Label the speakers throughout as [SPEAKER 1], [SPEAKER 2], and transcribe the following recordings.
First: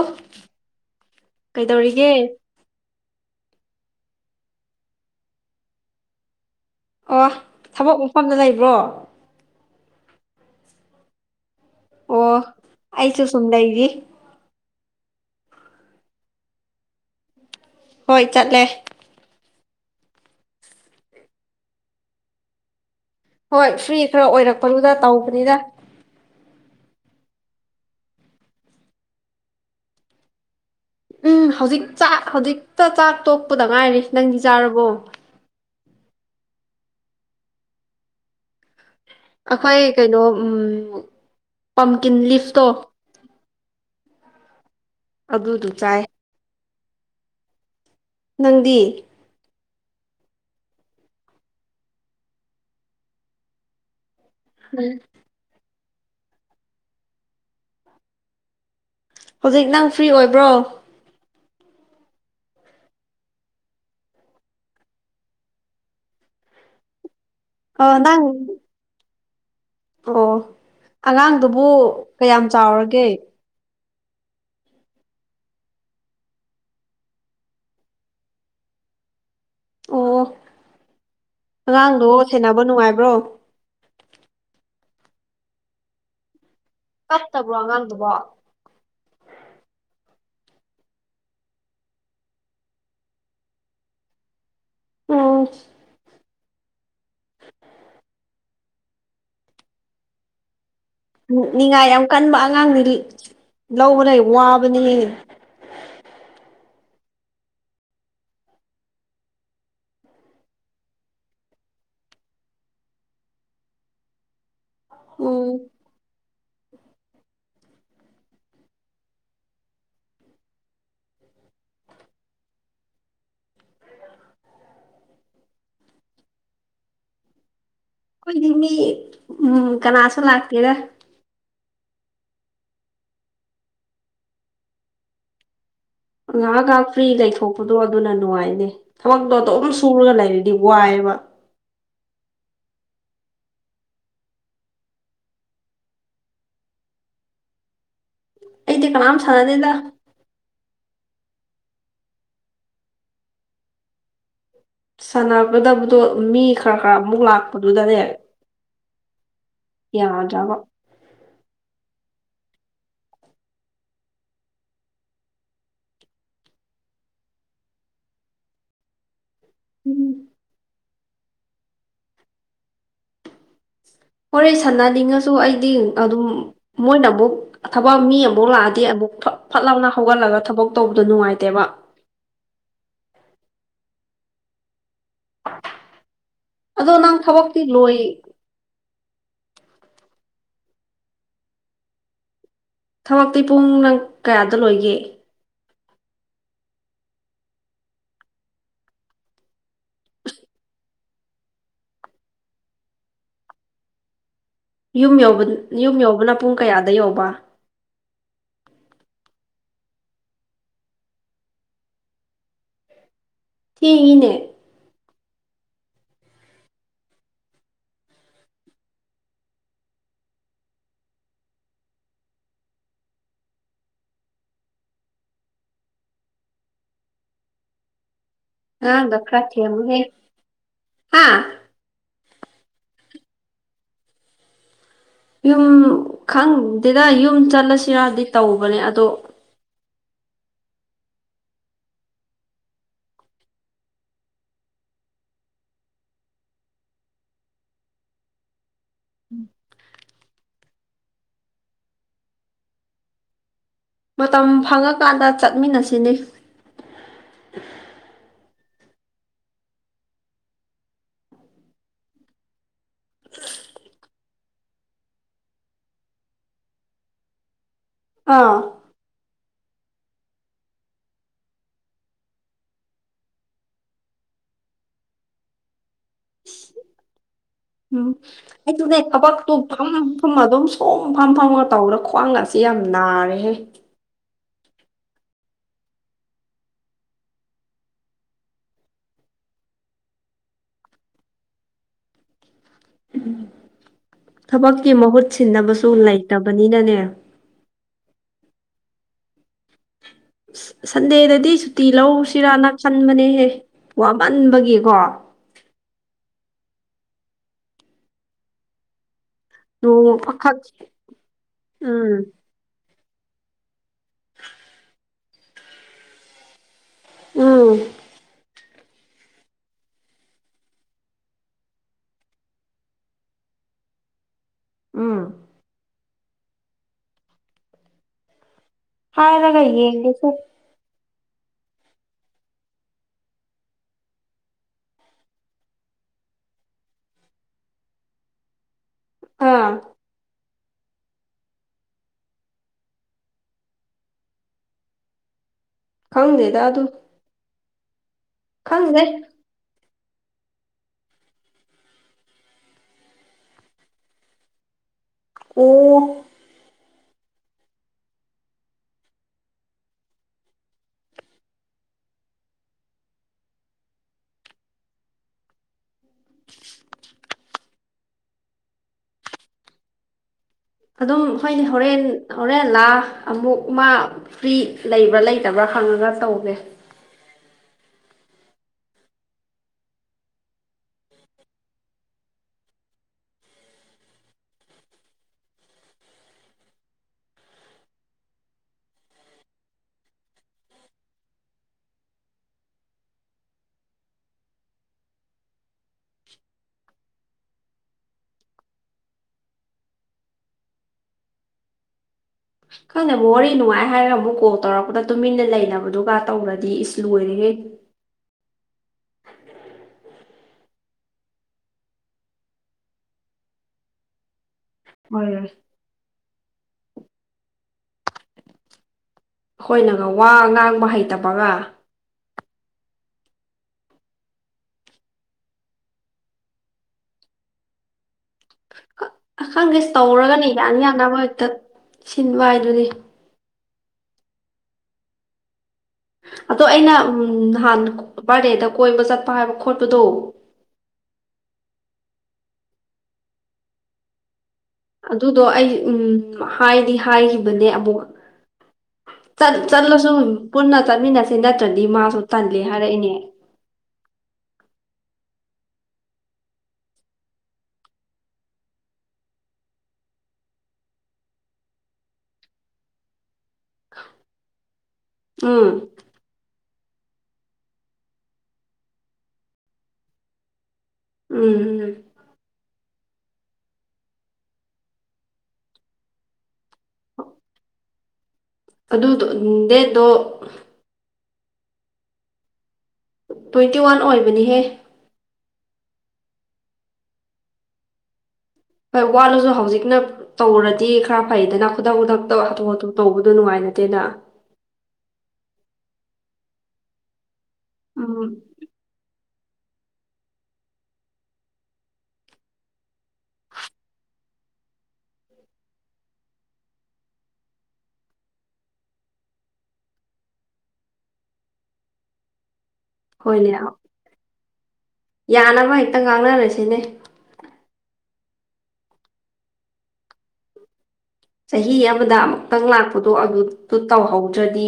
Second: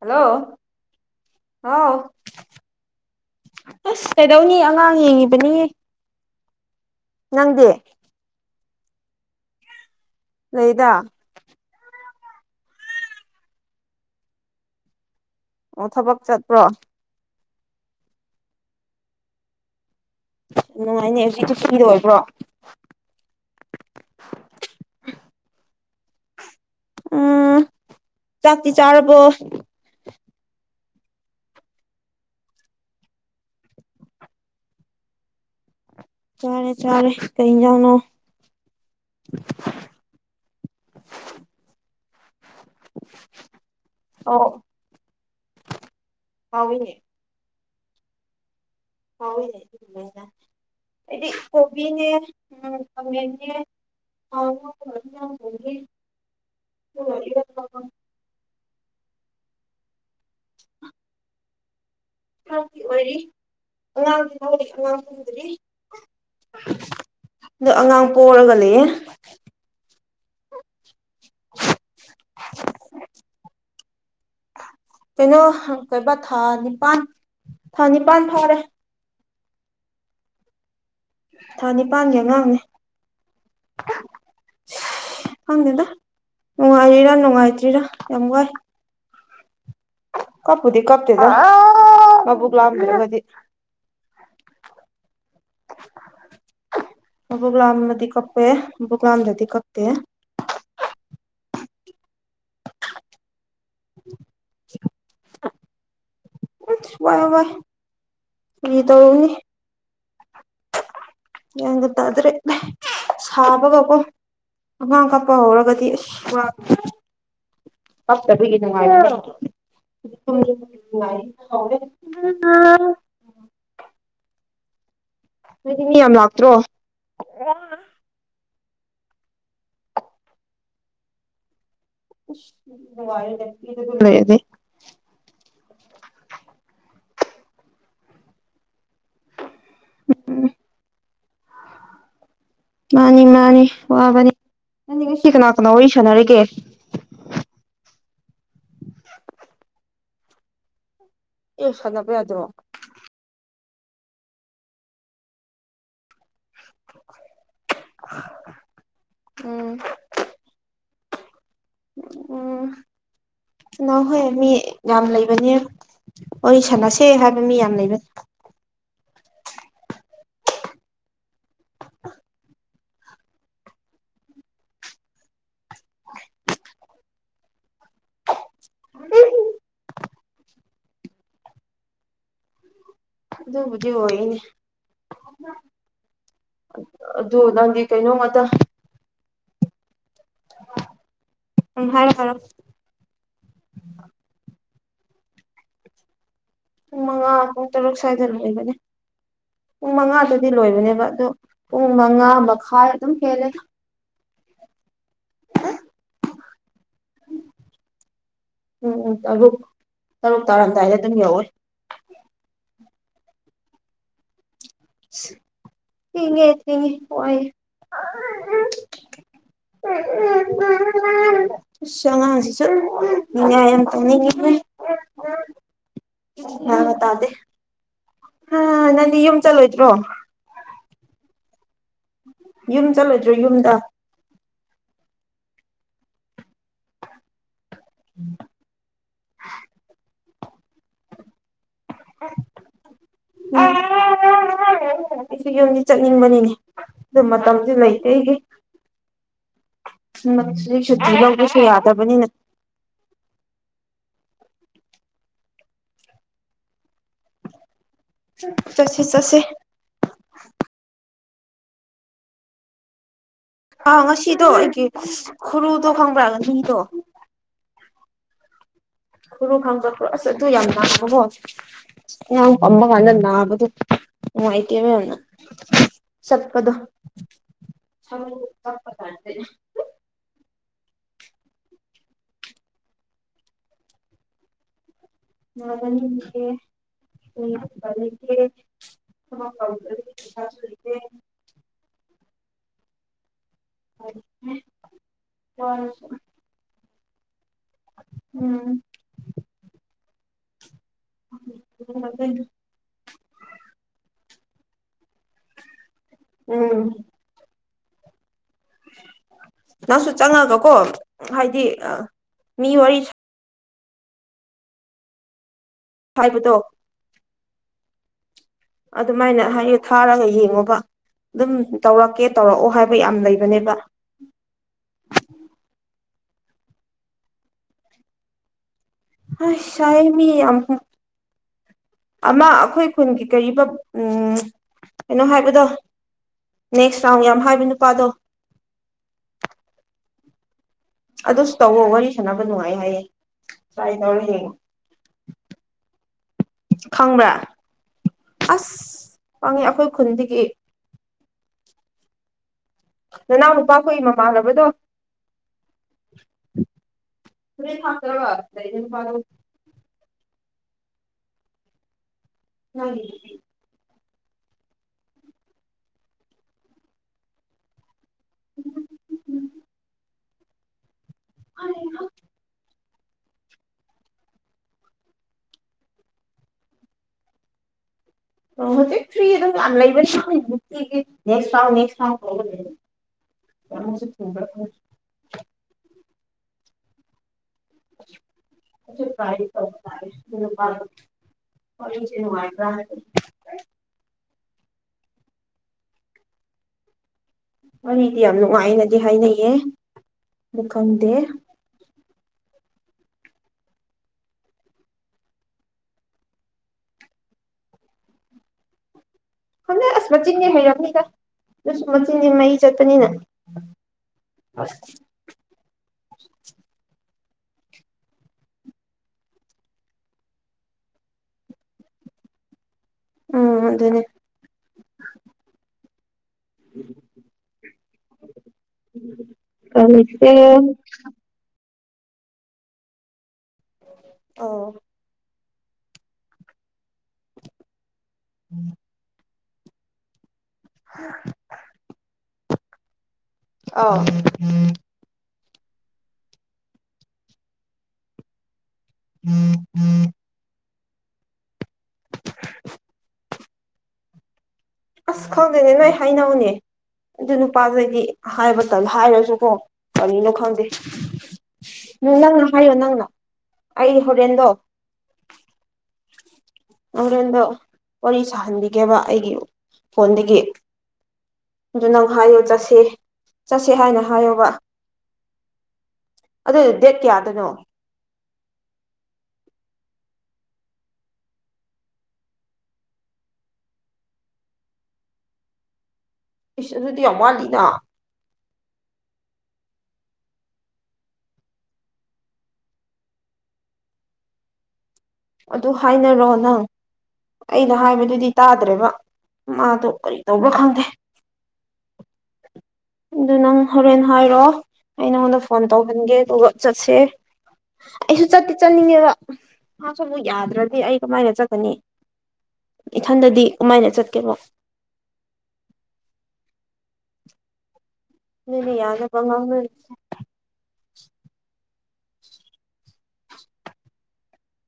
[SPEAKER 1] hello ꯍꯥꯎ
[SPEAKER 2] ꯀꯩꯗꯧꯔꯤꯒꯦ
[SPEAKER 1] ꯑꯁ ꯀꯩꯗꯧꯅꯤ ꯑꯉꯥꯡ ꯌꯦꯡꯉꯤꯕꯅꯤꯌꯦ
[SPEAKER 2] ꯑꯣ ꯊꯕꯛ ꯃꯐꯝꯗ ꯂꯩꯕ꯭ꯔꯣ
[SPEAKER 1] ꯂꯩꯗꯥ
[SPEAKER 2] ꯑꯣ ꯑꯁꯨ ꯁꯗꯏꯗꯤ
[SPEAKER 1] ꯑꯣ ꯊꯕꯛ ꯆꯠꯄ꯭ꯔꯣ
[SPEAKER 2] ꯍꯣꯏ ꯆꯠꯂꯦ
[SPEAKER 1] ꯌꯥꯝ ꯅꯨꯡꯉꯥꯏꯅꯦ ꯍꯧꯖꯤꯛ ꯀꯨꯁꯤꯗ ꯑꯣꯏꯕ꯭ꯔꯣ
[SPEAKER 2] ꯍꯣꯏ ꯐ꯭ꯔꯤ ꯈꯔ ꯑꯣꯏꯔꯛꯄꯅꯨꯗ ꯇꯧꯕꯅꯤꯗ
[SPEAKER 1] ꯎꯝ ꯆꯥꯛꯤ ꯆꯥꯔꯔꯕꯣ
[SPEAKER 2] ꯎꯝ ꯍꯧꯖꯤꯛ ꯆꯥꯛ ꯍꯧꯖꯤꯛꯇ ꯆꯥꯛ ꯇꯣꯛꯄꯗ ꯉꯥꯏꯔꯤ ꯅꯪꯗꯤ ꯆꯥꯔꯕꯣ
[SPEAKER 1] ꯆꯥꯔꯦ ꯆꯥꯔꯦ ꯀꯩ ꯌꯥꯅꯣ
[SPEAKER 2] ꯑꯩꯈꯣꯏ ꯀꯩꯅꯣ ꯄꯝꯀꯤꯟ ꯂꯤꯐꯇꯣ
[SPEAKER 1] ꯑꯣ
[SPEAKER 2] ꯑꯗꯨꯗꯨ ꯆꯥꯏ
[SPEAKER 1] ꯐꯋꯦ
[SPEAKER 2] ꯅꯪꯗꯤ
[SPEAKER 1] ꯍꯥꯎꯅꯦꯦ ꯃꯥꯏꯅ ꯑꯩꯗꯤ ꯀꯣꯕꯤꯅꯦ ꯎꯝ ꯄꯅꯦ
[SPEAKER 2] ꯎꯝ
[SPEAKER 1] ꯎ ꯏ
[SPEAKER 2] ꯍꯧꯖꯤꯛ ꯅꯪ ꯐ꯭ꯔꯤ ꯑꯣꯏꯕ꯭ꯔꯣ
[SPEAKER 1] ꯀ ꯑꯣꯏꯔꯤ ꯉꯉꯥꯡ ꯑꯉꯥꯡꯔꯤ ꯑꯗꯣ
[SPEAKER 2] ꯑ
[SPEAKER 1] ꯑꯉꯥꯡ
[SPEAKER 2] ꯅꯪ
[SPEAKER 1] ꯄꯔꯒ ꯂꯩꯌꯦ
[SPEAKER 2] ꯑꯣ ꯑꯉꯥꯡꯗꯨꯕꯨ ꯀꯌꯥꯝ ꯆꯥꯎꯔꯒꯦ
[SPEAKER 1] ꯀꯩꯅꯣ ꯀꯩꯕꯥ ꯊꯥ ꯅꯤꯄꯜ ꯊꯥ ꯅꯤꯄꯜ ꯐꯥꯎꯔꯦ
[SPEAKER 2] ꯑꯣ
[SPEAKER 1] ꯊꯥ
[SPEAKER 2] ꯑꯉꯥꯡꯗꯣ
[SPEAKER 1] ꯅꯤꯄꯥꯟꯒꯤ ꯑꯉꯥꯡꯅꯦ
[SPEAKER 2] ꯁꯦꯟꯅꯕ ꯅꯨꯡꯉꯥꯏꯕ꯭ꯔꯣ
[SPEAKER 1] ꯈꯪꯗꯦꯗ ꯅꯨꯡꯉꯥꯏꯔꯤꯔꯥ
[SPEAKER 2] ꯇꯞꯇꯕ꯭ꯔꯣ
[SPEAKER 1] ꯅꯨꯡꯉꯥꯏꯇ꯭ꯔꯤꯔꯥ
[SPEAKER 2] ꯑꯉꯥꯡꯗꯨꯕꯣ
[SPEAKER 1] ꯌꯥꯝ ꯋꯥꯏ ꯀꯄꯗꯤ ꯀꯞ ꯊꯗ ꯃꯕꯨꯒ ꯂꯗꯔꯒꯗꯤ
[SPEAKER 2] ꯑꯝ
[SPEAKER 1] ꯕꯨꯒꯂꯥꯝꯅꯗꯤ ꯀꯛꯄꯦ ꯕꯨꯕꯨꯒꯂꯥꯝꯗꯗꯤ ꯀꯞꯄꯦ
[SPEAKER 2] ꯅꯤꯉꯥꯏ ꯌꯥꯝ ꯀꯟꯕ ꯑꯉꯥꯡꯗꯤ ꯂꯧꯕꯅꯦ ꯋꯥꯕ ꯕꯅꯤ
[SPEAKER 1] ꯏ ꯏ ꯐꯔꯤ ꯇꯧꯔꯅꯤ ꯌꯦ ꯇ ꯑꯗꯨ꯭ꯔꯦ ꯁꯥꯥꯕꯒꯄꯝ ꯑꯉꯥꯡ ꯀꯥꯞꯄ
[SPEAKER 2] ꯎꯝ
[SPEAKER 1] ꯍꯧꯔꯒꯗꯤ ꯑꯁ ꯄ [inaudible] ꯃꯤ ꯌꯥꯝ ꯂꯥꯛꯇ꯭ꯔꯣ
[SPEAKER 2] ꯑꯩꯈꯣꯏꯗꯤ ꯃꯤ ꯎꯝ ꯀꯅꯥꯁꯨ ꯂꯥꯛꯀꯦꯗ
[SPEAKER 1] [inaudible]
[SPEAKER 2] ꯉꯍꯥꯛ ꯉꯍꯥꯛ ꯐ꯭ꯔꯤ ꯂꯩꯊꯣꯛꯄꯗꯣ ꯑꯗꯨꯅ ꯅꯨꯡꯉꯥꯏꯅꯦꯦ ꯊꯕꯛꯇꯣ ꯑꯗꯨꯝ ꯁꯨꯔꯒ ꯂꯩꯔꯗꯤ ꯋꯥꯏꯑꯦꯕ
[SPEAKER 1] ꯃꯥꯅꯤ ꯃꯥꯅꯤ ꯋꯥꯕꯅꯤ ꯅ ꯉꯁꯤ ꯀꯅꯥ ꯀꯅꯥ ꯋꯥꯔꯤ ꯁꯥꯟꯅꯔꯒꯦ
[SPEAKER 2] ꯑꯩꯗꯤ ꯀꯅꯥꯝ ꯁꯥꯟꯅꯗꯦꯗ
[SPEAKER 1] ꯑꯦ ꯁꯗ ꯄꯤ ꯌꯥꯖꯃ
[SPEAKER 2] ꯁꯥꯟꯅꯒꯗꯕꯗꯣ ꯃꯤ ꯈꯔ ꯈꯔ ꯑꯃꯨꯛ ꯂꯥꯛꯄꯗꯨꯗꯅꯦ
[SPEAKER 1] ꯎꯝ
[SPEAKER 2] ꯌꯥꯗ꯭ꯔꯕꯣ
[SPEAKER 1] ꯎꯝ ꯅꯅꯥꯍꯎ ꯍꯣꯏ ꯃꯤ ꯌꯥꯝ ꯂꯩꯕꯅꯦ ꯍ ꯁꯥꯟꯅꯁꯦ ꯍꯥꯏꯕ ꯃꯤ ꯌꯥꯝ ꯂꯩꯕ
[SPEAKER 2] ꯎꯝ ꯍꯣꯔꯦ ꯁꯥꯟꯅꯅꯤꯡꯉꯁꯨ ꯑꯩꯗꯤ ꯑꯗꯨꯝ ꯃꯣꯏꯅ ꯑꯃꯨꯛ ꯊꯕꯛ ꯃꯤ ꯑꯃꯨꯛ ꯂꯥꯛꯑꯗꯤ ꯑꯃꯨꯛ ꯐ ꯐꯠ ꯂꯥꯎꯅ ꯍꯧꯒꯠꯂꯒ ꯊꯕꯛ ꯇꯧꯕꯗꯣ ꯅꯨꯡꯉꯥꯏꯇꯦꯕ
[SPEAKER 1] ꯑꯗꯨꯕꯨꯗꯤ ꯑꯣꯏꯅꯦ
[SPEAKER 2] ꯑꯗꯣ ꯅꯪ
[SPEAKER 1] ꯑꯗꯨ
[SPEAKER 2] ꯊꯕꯛꯇꯤ
[SPEAKER 1] ꯅꯪꯗꯤ
[SPEAKER 2] ꯂꯣꯏ
[SPEAKER 1] ꯀꯩꯅꯣꯝꯃꯇ ꯎ ꯍꯔꯣ ꯍꯔꯣ
[SPEAKER 2] ꯇ ꯂꯣꯏꯒꯦ
[SPEAKER 1] ꯄꯨꯡ ꯃꯉꯥ ꯄꯨꯡ ꯇꯔꯨꯛ ꯁ꯭ꯋꯥꯏꯗ ꯂꯩꯕꯅꯤ ꯄꯨꯡ ꯃꯉꯥꯗꯨꯗꯤ ꯂꯣꯏꯕꯅꯦꯕ ꯑꯣ ꯄꯨꯡ ꯃꯉꯥ ꯃꯈꯥꯏ ꯑꯗꯨꯝ ꯍꯦꯜꯂꯦ
[SPEAKER 2] ꯌꯨꯝ ꯌ ꯌꯨꯝ ꯌꯧꯕꯅ ꯄꯨꯡ ꯀꯌꯥꯗ ꯌꯧꯕ
[SPEAKER 1] ꯎꯝ ꯎ ꯇꯔꯨꯛ ꯇꯔꯨꯛ ꯇꯥꯔꯝꯗꯥꯏꯗ ꯑꯗꯨꯝ ꯌꯧꯔ
[SPEAKER 2] ꯊꯦꯡꯉꯅꯦ
[SPEAKER 1] ꯊꯉꯦ ꯊꯤꯉꯦꯦ ꯆꯉꯁꯤ ꯆ ꯅ ꯑꯃꯇꯅꯤ ꯂ ꯇꯥꯗꯦ ꯍꯥ
[SPEAKER 2] ꯑ
[SPEAKER 1] ꯅꯪꯗꯤ ꯌꯨꯝ
[SPEAKER 2] ꯗꯀ꯭ꯔꯥ
[SPEAKER 1] ꯆꯠꯂꯣꯏꯗ꯭ꯔꯣ
[SPEAKER 2] ꯊꯒꯦ ꯍꯥ
[SPEAKER 1] ꯌꯨꯝ ꯆꯠꯂꯣꯏꯗ꯭ꯔꯣ ꯌꯨꯝꯗ
[SPEAKER 2] ꯌꯨꯝ ꯈꯪꯗꯦꯗ ꯌꯨꯝ ꯆꯠꯂꯁꯤꯔꯗꯤ ꯇꯧꯕꯅꯦ ꯑꯗꯣ
[SPEAKER 1] ꯎ ꯑꯩꯁꯨ ꯌꯨꯝꯁꯤ ꯆꯠꯅꯤꯡꯕꯅꯤꯅꯦ ꯑꯗꯨ ꯃꯇꯝꯁꯨ ꯂꯩꯇꯦ ꯑꯩꯒꯤ ꯃꯁꯤ ꯁꯨꯇꯤ ꯂꯧꯕꯁꯨ ꯌꯥꯗꯕꯅꯤꯅ
[SPEAKER 2] ꯃꯇꯝ ꯐꯪꯉꯀꯥꯟꯗ ꯆꯠꯃꯤꯟꯅꯁꯤꯅꯤ
[SPEAKER 1] ꯆꯠꯁꯤꯦ ꯆꯠꯁꯤꯦ ꯑꯥ ꯉꯁꯤꯗꯣ ꯑꯩꯒꯤ ꯈꯨꯔꯨꯗꯣ ꯈꯪꯕ꯭ꯔꯥꯒ ꯨꯝꯗꯣ
[SPEAKER 2] ꯑꯥ
[SPEAKER 1] ꯈꯨꯔꯨ ꯈꯥꯡꯗ ꯑꯁ ꯑꯗꯨ ꯌꯥꯝ ꯃꯥꯡꯉꯕꯣ ꯀꯃꯒꯥꯟꯅꯒꯗꯨꯥꯏꯇꯕꯅ
[SPEAKER 2] ꯎꯝ
[SPEAKER 1] ꯆꯠꯄ
[SPEAKER 2] ꯑꯩꯁꯨꯅꯦ
[SPEAKER 1] ꯀꯥꯟꯗꯗꯤ
[SPEAKER 2] ꯊꯕꯛꯇꯨ ꯐꯝ ꯐꯝ ꯑꯗꯨꯝ ꯁꯣꯝ ꯐꯝ ꯐꯝꯒ ꯇꯧꯔ ꯈ꯭ꯋꯥꯡ ꯉꯁꯤ ꯌꯥꯝ ꯅꯥꯔꯦꯍꯦ
[SPEAKER 1] ꯌꯥꯅꯤꯦ ꯎ ꯊ ꯀ
[SPEAKER 2] [inaudible] ꯊꯕꯛꯀꯤ ꯃꯍꯨꯠ ꯁꯤꯟꯅꯕꯁꯨ ꯂꯩꯇꯕꯅꯤꯅꯅꯦ
[SPEAKER 1] ꯎꯝ
[SPEAKER 2] ꯁꯟꯗꯦꯗꯗꯤ ꯁꯨꯇꯤ ꯂꯧꯁꯤꯔꯥꯅꯁꯟꯕꯅꯦꯍꯦ ꯋꯥ ꯄꯟꯕꯒꯤꯀꯣ
[SPEAKER 1] ꯎꯝ ꯅꯪꯁꯨ
[SPEAKER 2] ꯅꯣꯡꯃ
[SPEAKER 1] ꯆꯪꯉꯒ
[SPEAKER 2] ꯄꯥꯈꯛ
[SPEAKER 1] ꯀꯣ ꯍꯥꯏꯗꯤ
[SPEAKER 2] ꯎꯝ
[SPEAKER 1] ꯃꯤ ꯋꯥꯔꯤ
[SPEAKER 2] [unintelligible]
[SPEAKER 1] ꯍꯥꯏꯥꯏꯕꯗꯣ
[SPEAKER 2] ꯑꯝ
[SPEAKER 1] ꯑꯗꯨꯃꯥꯏꯅ ꯍꯥꯏꯌꯦ ꯊꯥꯔꯒ ꯌꯦꯡꯉꯣꯕ ꯑꯗꯨꯝ ꯇꯧꯔꯛꯀꯦ ꯇꯧꯔꯛꯑꯣ ꯍꯥꯏꯕ ꯌꯥꯝ ꯂꯩꯕꯅꯦꯕ
[SPEAKER 2] ꯎꯝ
[SPEAKER 1] ꯍꯥ
[SPEAKER 2] ꯍꯥꯏꯔꯒ
[SPEAKER 1] ꯁꯥꯏ ꯃꯤ
[SPEAKER 2] ꯌꯦꯡꯒꯦꯁꯦ
[SPEAKER 1] ꯌꯥꯝ ꯑꯃ ꯑꯩꯈꯣꯏ ꯈꯨꯟꯒꯤ ꯀꯔꯤꯕ ꯎ ꯀꯩꯅꯣ ꯍꯥꯏꯕꯗꯣ ꯅꯦꯛꯁ ꯔꯥꯎꯟ ꯌꯥꯝ ꯍꯥꯏꯕ ꯅꯨꯄꯥꯗꯣ
[SPEAKER 2] ꯑꯥ
[SPEAKER 1] ꯑꯗꯨꯁꯨ ꯇꯧꯋꯣ ꯋꯥꯔꯤ ꯁꯥꯟꯅꯕ ꯅꯨꯡꯉꯥꯏ ꯍꯥꯏꯌꯦ ꯇ꯭ꯔꯥꯏ ꯇꯧꯔ ꯍꯌꯦꯡꯉ
[SPEAKER 2] ꯈꯥꯎꯗꯦꯗ ꯑꯗꯨꯨ
[SPEAKER 1] ꯑꯁ ꯋꯥꯡꯉꯦ ꯑꯩꯈꯣꯏ ꯈꯨꯟꯗꯒꯤ ꯅꯅꯥꯎ ꯅꯨꯄꯥꯈꯏ ꯃꯃꯥꯟꯅꯕꯗꯣ
[SPEAKER 2] ꯎ
[SPEAKER 1] ꯊ ꯊꯀ꯭ꯔꯕ ꯐꯔ ꯎꯝ
[SPEAKER 2] [unintelligible]
[SPEAKER 1] ꯎ ꯎꯝ
[SPEAKER 2] ꯑꯗꯨꯝ ꯑꯩꯈꯣꯏꯅꯤ ꯍꯣꯔꯦꯟ ꯍꯣꯔꯦꯟ ꯂꯥ ꯑꯃꯨꯛ ꯃꯥ ꯐ꯭ꯔꯤ ꯂꯩꯕ꯭ꯔꯥ ꯂꯩꯇꯕ꯭ꯔꯥ ꯈꯪꯉꯒ ꯇꯧꯒꯦ
[SPEAKER 1] ꯑꯣ ꯍꯧꯖꯤꯛ ꯐ꯭ꯔꯤ ꯑꯗꯨꯝ ꯌꯥꯝ ꯂꯩꯕ ꯌꯥꯝꯁ ꯊꯕꯔ
[SPEAKER 2] [unintelligible]
[SPEAKER 1] ꯇꯥꯏ ꯇ ꯇꯥꯔ ꯑꯣꯁꯦ ꯋꯥꯔꯄ ꯋꯥꯔꯤꯗꯤ ꯌꯥꯝ ꯅꯨꯡꯉꯥꯏꯅꯗꯤ ꯍꯥꯏꯅꯩꯌꯦ ꯑꯗꯨ ꯈꯪꯗꯦ
[SPEAKER 2] ꯈꯪꯗꯕ ꯍꯣꯔ ꯅꯨꯡꯉꯥꯏ ꯍꯥꯏꯔꯒ ꯑꯃꯨꯛ ꯀꯣꯜ ꯇꯧꯔꯛꯄꯗ ꯇꯨꯃꯤꯟꯅ ꯂꯩꯅꯕꯗꯨꯒ ꯇꯧꯔꯗꯤ ꯏꯁ ꯂꯣꯏꯔꯦꯈꯦ [unintelligible]
[SPEAKER 1] ꯍꯅ ꯑꯁꯃꯆꯤꯟꯅꯦ ꯍꯥꯏꯔꯅꯤꯒ ꯑꯗꯨꯁꯨ ꯃꯆꯤꯟꯗꯤ ꯃꯩ ꯆꯠꯄꯅꯤꯅ
[SPEAKER 2] ꯍꯣꯏ
[SPEAKER 1] [unintelligible]
[SPEAKER 2] ꯑꯩꯈꯣꯏꯅꯒ ꯋꯥ ꯉꯥꯡꯕ ꯍꯩꯇꯕꯒ
[SPEAKER 1] ꯎꯝ ꯑꯗꯨꯅꯦ ꯎꯝ
[SPEAKER 2] ꯑꯈꯪꯗꯦꯁ ꯇꯧꯔꯒꯅꯤ ꯌꯥꯟ ꯌꯥꯅꯕ ꯍꯦꯛꯇ ꯁꯤꯟꯕ ꯍꯥꯏꯗꯨꯗꯤ
[SPEAKER 1] ꯑ
[SPEAKER 2] ꯑꯗꯣ ꯑꯩꯅ ꯅꯍꯥꯟ ꯕꯥꯔꯗꯦꯗ ꯀꯣꯏꯕ ꯆꯠꯄ ꯍꯥꯏꯕ ꯈꯣꯠꯄꯗꯣ
[SPEAKER 1] ꯍ ꯑꯝ
[SPEAKER 2] ꯑꯗꯨꯗꯣ ꯑꯩ ꯎꯝ ꯍꯥꯏꯗꯤ ꯍꯥꯏꯈꯤꯕꯅꯦ ꯑꯕ ꯆ ꯆꯜꯂ ꯁꯣ ꯄꯨꯟꯅ ꯆꯠꯃꯤꯟꯅꯁ ꯅꯠꯇ꯭ꯔꯗꯤ ꯃꯥꯁꯨ ꯇꯜꯂꯦ ꯍꯥꯏꯔꯛꯏꯅꯦ
[SPEAKER 1] ꯑꯁ ꯈꯪꯗꯦꯅꯦ ꯅꯣꯏ ꯍꯥꯏꯅꯧꯅꯦ ꯑꯗꯨ ꯅꯨꯄꯥꯗꯗꯤ ꯍꯥꯏꯕ ꯃꯇꯝ ꯍꯥꯏꯔꯁꯨꯀꯣ ꯀꯔꯤꯅꯣ ꯈꯪꯗꯦ ꯎꯝ ꯅꯪꯅ ꯍꯥꯏꯌꯣ ꯅꯪꯅ ꯑꯩ ꯍꯣꯔꯦꯟꯗꯣ
[SPEAKER 2] ꯎꯝ
[SPEAKER 1] ꯃꯣꯔꯦꯟꯗꯣ ꯋꯥꯔꯤ ꯁꯥꯍꯟꯕꯤꯒꯦꯕ ꯑꯩꯒꯤ ꯐꯣꯟꯗꯒꯤ
[SPEAKER 2] ꯎꯝ ꯎꯝ
[SPEAKER 1] ꯅꯘꯔ ꯆꯁꯤꯦ ꯆꯠꯁꯦ ꯍꯥꯏꯅ ꯍꯥꯏꯌꯣꯕ ꯑꯗꯨꯗꯤ ꯗꯦꯠ ꯀꯌꯥꯗꯅꯣ
[SPEAKER 2] ꯑꯗꯨꯗꯣ ꯗꯦꯠꯇꯣ ꯇ꯭ꯋꯦꯟꯇꯤ ꯋꯥꯟ ꯑꯣꯏꯕꯅꯤꯍꯦ
[SPEAKER 1] ꯏꯁꯁ ꯑꯗꯨꯗꯤ ꯌꯥꯝ ꯋꯥꯠꯂꯤꯅ
[SPEAKER 2] ꯍꯣꯏ ꯋꯥꯠꯂꯨꯁꯨ ꯍꯧꯖꯤꯛꯅ ꯇꯧꯔꯗꯤ ꯈꯔ ꯐꯩꯗꯅ ꯈꯨꯗꯛ ꯈꯨꯊꯛꯇ ꯍꯥꯊꯨ ꯍꯥꯊꯨ ꯇꯧꯕꯗꯣ ꯅꯨꯡꯉꯥꯏꯅ ꯅꯠꯇꯦꯗ
[SPEAKER 1] ꯑꯗꯨ ꯍꯥꯏꯅꯔꯣ ꯅꯪ ꯑꯩꯅ
[SPEAKER 2] ꯎꯝ
[SPEAKER 1] ꯍꯥꯏꯕꯗꯨꯗꯤ ꯇꯥꯗ꯭ꯔꯦꯕ ꯃꯥ ꯇ ꯀꯔꯤ ꯇꯕ ꯈꯪꯗ ꯑꯗꯨ ꯅꯪ ꯍꯣꯔꯦꯟ ꯍꯥꯏꯔꯣ ꯑꯩ ꯅꯉꯣꯟꯗ ꯐꯣꯟ ꯇꯧꯍꯟꯒꯦ ꯑꯗꯨꯒ ꯆꯠꯁꯦ ꯑꯩꯁꯨ ꯆꯠꯇꯤ ꯆꯠꯅꯤꯡꯉꯦꯕ ꯃꯥꯁꯨ ꯑꯃꯨꯛ ꯌꯥꯗ꯭ꯔꯗꯤ ꯑꯩ ꯀꯃꯥꯏꯅ ꯆꯠꯀꯅꯤ
[SPEAKER 2] [inaudible]
[SPEAKER 1] ꯏꯊꯟꯗꯗꯤ
[SPEAKER 2] ꯍꯣꯏꯅꯦ
[SPEAKER 1] ꯀꯃꯥꯏꯅ ꯆꯠꯀꯦꯕ
[SPEAKER 2] ꯌꯥꯅꯕ ꯍꯦꯛꯇ ꯉꯥꯡꯅꯔꯁꯤꯅꯦ
[SPEAKER 1] ꯃꯅꯦ ꯌꯥꯗ ꯄꯉ
[SPEAKER 2] ꯆꯍꯤ ꯑꯃꯗ ꯑꯃꯨꯛꯇꯪ ꯂꯥꯛꯄꯗꯣ ꯑꯗꯨꯗꯣ ꯇꯧꯍꯧꯗ꯭ꯔꯗꯤ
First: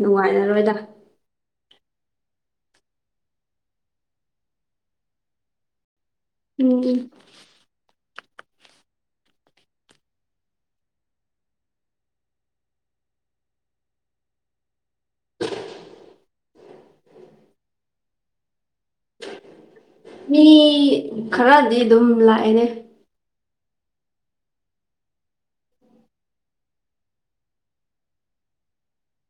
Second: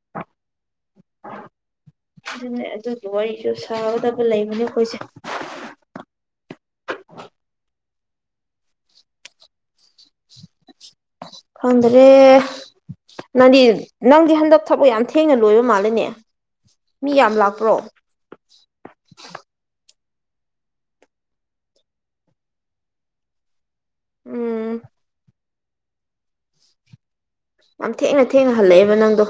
[SPEAKER 2] ꯅꯨꯡꯉꯥꯏꯔꯔꯣꯏꯗ
[SPEAKER 1] ꯑꯗꯨꯅꯦ ꯑꯗꯨꯕꯨ ꯋꯥꯔꯤꯁꯨ ꯁꯥꯒꯗꯕ ꯂꯩꯕꯅꯦ ꯑꯩꯈꯣꯏꯁꯦ
[SPEAKER 2] ꯎꯝ
[SPEAKER 1] ꯈꯗ꯭ꯔꯦ ꯅꯪꯗꯤ ꯅꯪꯗꯤ ꯍꯟꯗꯛ ꯊꯕꯛ ꯌꯥꯝ ꯊꯦꯡꯅ ꯂꯣꯏꯕ ꯃꯥꯜꯂꯅꯦ ꯃꯤ ꯌꯥꯝ ꯂꯥꯛꯄ꯭ꯔꯣ
[SPEAKER 2] ꯃꯤ ꯈꯔꯗꯤ ꯑꯗꯨꯝ ꯂꯥꯛꯑꯅꯦ
[SPEAKER 1] ꯎꯝ ꯌꯥꯝ ꯊꯦꯡꯅ ꯊꯦꯡꯅ ꯍꯜꯂꯛꯑꯦꯕ ꯅꯪꯗꯣ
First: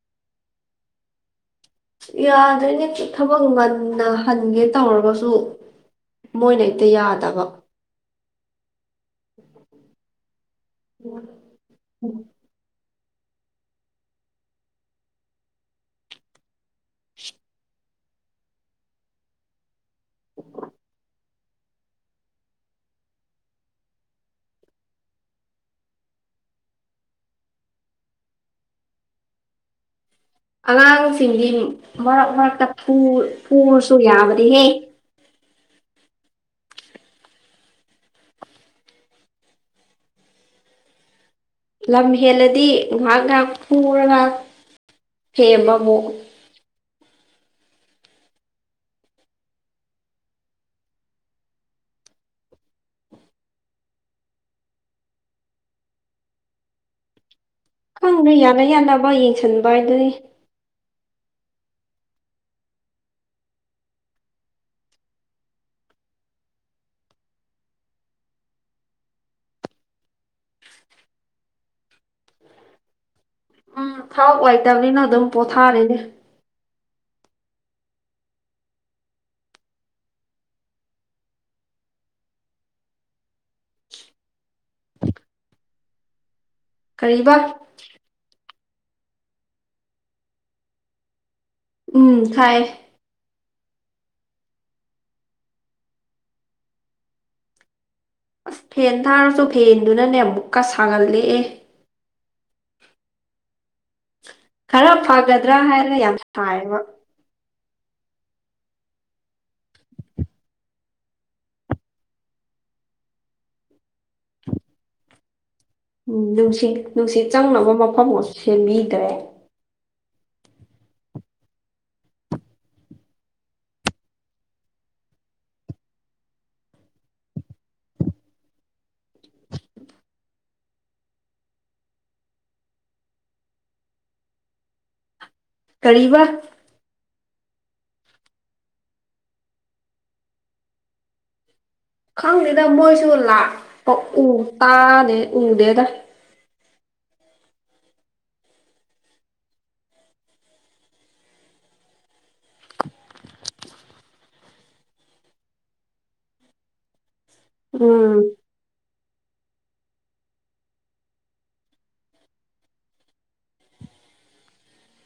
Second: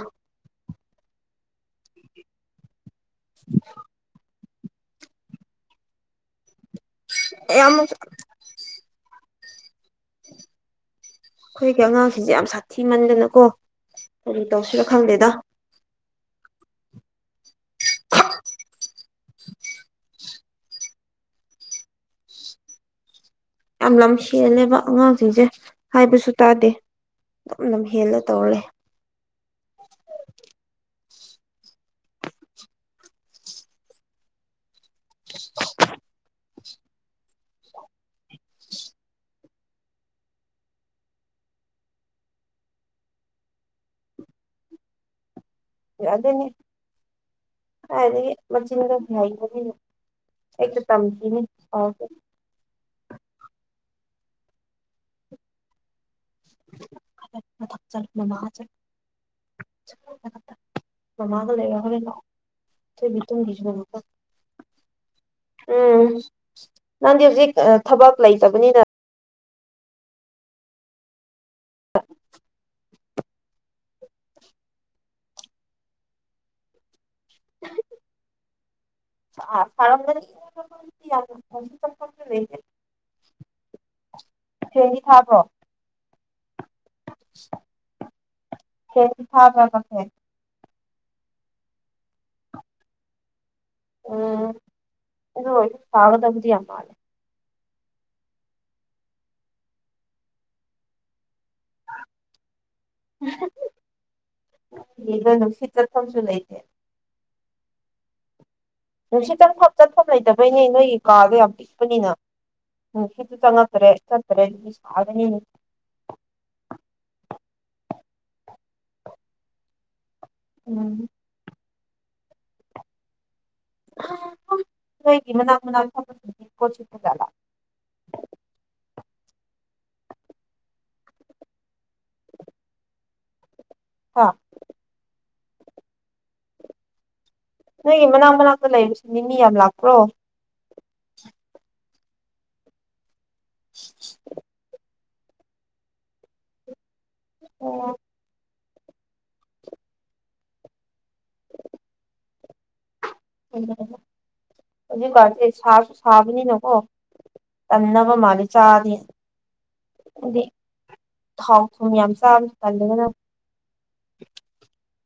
[SPEAKER 2] ꯌꯥꯗ꯭ꯔꯣꯏꯅꯦ ꯊꯕꯛ ꯉꯟꯅ ꯍꯟꯒꯦ ꯇꯧꯔꯒꯁꯨ ꯃꯣꯏꯅ ꯑꯝꯇ ꯌꯥꯗꯕ
[SPEAKER 1] ꯌꯥꯝ
[SPEAKER 2] ꯎ
[SPEAKER 1] ꯑꯩꯈꯣꯏꯒꯤ ꯑꯉꯥꯡꯁꯤꯡꯁꯦ ꯌꯥꯝ ꯁꯥꯊꯤ ꯃꯟꯗꯅꯀꯣ ꯀꯔꯤ ꯇꯧꯁꯤꯅ ꯈꯪꯗꯦꯗ ꯌꯥꯝ ꯂꯝ ꯁꯦꯜꯂꯦꯕ ꯑꯉꯥꯡꯁꯤꯡꯁꯦ ꯍꯥꯏꯕꯁꯨ ꯇꯥꯗꯦ ꯑꯗꯨꯝ ꯂꯝꯝ ꯍꯦꯟꯅ ꯇꯧꯔꯦ
[SPEAKER 2] ꯑꯉꯥꯡꯁꯤꯡꯗꯤ ꯃꯔꯛ ꯃꯔꯛꯇ ꯄꯨꯔꯁꯨ ꯌꯥꯕꯗꯤ ꯍꯦ ꯂꯝ ꯍꯦꯜꯂꯗꯤ ꯉꯥꯏꯍꯥꯛ ꯉꯥꯏꯍꯥꯛ ꯐꯨꯔꯒ ꯍꯦꯃꯕꯨꯨ
[SPEAKER 1] ꯍꯥꯏꯗꯤ ꯃꯆꯦꯅ ꯀ ꯐꯏ ꯑꯩ ꯇꯝꯈꯤꯅꯤ ꯑ ꯐ
[SPEAKER 2] [inaudible]
[SPEAKER 1] [inaudible]
[SPEAKER 2] ꯈꯪꯅꯨ
[SPEAKER 1] ꯃꯃꯥꯒ
[SPEAKER 2] ꯌꯥꯅ ꯌꯥꯅꯕ ꯌꯦꯡꯁꯟꯕ
[SPEAKER 1] ꯆꯠꯂꯨ
[SPEAKER 2] ꯍꯥꯏꯗꯨꯅꯤ
[SPEAKER 1] ꯃꯊꯛꯇ ꯃꯃꯥꯒ ꯂꯩꯔ ꯍꯔꯦꯟ ꯂꯥꯛꯑꯣ ꯑꯩꯣꯏꯕꯤ ꯇꯨꯡꯒꯤꯁꯨ ꯃꯃꯥ ꯎꯝ ꯅꯪꯗꯤ ꯍꯧꯖꯤꯛ ꯊꯕꯛ ꯂꯩꯇꯕꯅꯤꯅ
[SPEAKER 2] ꯊꯥꯎ ꯑꯣꯏꯇꯕꯅꯤꯅ ꯑꯗꯨꯝ ꯄꯣꯊꯥꯔꯤꯅꯦ [unintelligible]
[SPEAKER 1] ꯑ ꯐꯔ ꯄ ꯔꯦ ꯆꯦꯅꯤ ꯊꯥꯕ꯭ꯔꯣ
[SPEAKER 2] ꯀꯔꯤꯕ
[SPEAKER 1] ꯑꯦꯁꯤꯤꯁꯕ ꯔꯀꯛ ꯍꯥꯏ
[SPEAKER 2] ꯎꯝ ꯍꯥꯏꯥꯏ
[SPEAKER 1] ꯎꯝ ꯑꯗꯨ ꯑꯣꯏ ꯀꯥꯒꯗꯕꯨꯗꯤ ꯑꯃ ꯂꯩꯦ
[SPEAKER 2] ꯑꯁ ꯐꯦꯟ ꯊꯥꯔꯁꯨ ꯐꯦꯟꯗꯨꯅꯅꯦ ꯑꯃꯨꯛꯀ ꯁꯥꯡꯍꯜꯂꯛꯑꯦ ꯈꯔ
[SPEAKER 1] ꯁꯤꯗ
[SPEAKER 2] ꯐꯒꯗ꯭ꯔꯥ
[SPEAKER 1] ꯅꯨꯡꯁꯤꯠ
[SPEAKER 2] ꯍꯥꯏꯅ ꯌꯥꯝ
[SPEAKER 1] ꯆꯠꯐꯝꯁꯨ ꯂꯩꯇꯦ
[SPEAKER 2] ꯇꯥꯏꯌꯦꯕ
[SPEAKER 1] ꯅꯨꯡꯁꯤꯠ ꯆꯪꯐꯝ ꯆꯠꯐꯝ ꯂꯩꯇꯕꯩꯅꯦ ꯅꯣꯏꯒꯤ ꯀꯥꯗꯣ ꯌꯥꯝ ꯄꯤꯛꯄꯅꯤꯅ ꯅꯨꯡꯁꯤꯠꯇ ꯆꯪꯉꯄ ꯐ꯭ꯔꯦꯁ ꯇꯔꯦ ꯁꯥꯅꯦ
[SPEAKER 2] ꯎꯝ ꯅꯨꯡꯁꯤꯠ ꯅꯨꯡꯁꯤꯠ ꯆꯪꯅꯕ ꯃꯐꯝ ꯑꯃ ꯁꯦꯝꯕꯤꯗ꯭ꯔꯦ
[SPEAKER 1] ꯎꯝ ꯅꯣꯏꯒꯤ ꯃꯅꯥꯛ ꯃꯅꯥꯛ ꯊꯗꯤ ꯀꯣꯖꯂ
[SPEAKER 2] [inaudible]
[SPEAKER 1] ꯍꯥꯥ
[SPEAKER 2] ꯀꯔꯤꯕ
[SPEAKER 1] ꯅꯣꯏꯒꯤ ꯃꯅꯥꯛ ꯃꯅꯥꯛꯇ ꯂꯩꯕꯁꯤ ꯃꯤ ꯃꯤ ꯌꯥꯝ ꯂꯥꯛꯄ꯭ꯔꯣ
[SPEAKER 2] ꯈꯪꯗꯦꯗ ꯃꯣꯏꯁꯨ ꯂꯥꯛꯎ ꯇꯥꯅꯤ ꯎꯗꯦꯗ
[SPEAKER 1] ꯑꯣ ꯎꯝ ꯑꯗꯨꯖꯤꯀꯗꯤ ꯁꯥꯕꯅꯤꯅꯀꯣ ꯇꯟꯅꯕ
[SPEAKER 2] ꯎꯝ
[SPEAKER 1] ꯃꯅꯤ ꯆꯥꯗꯤ ꯑꯗꯤ ꯊꯥꯎ ꯊꯨꯝ ꯌꯥꯝ ꯆꯥ ꯇꯜꯂꯒꯅ
[SPEAKER 2] [inaudible]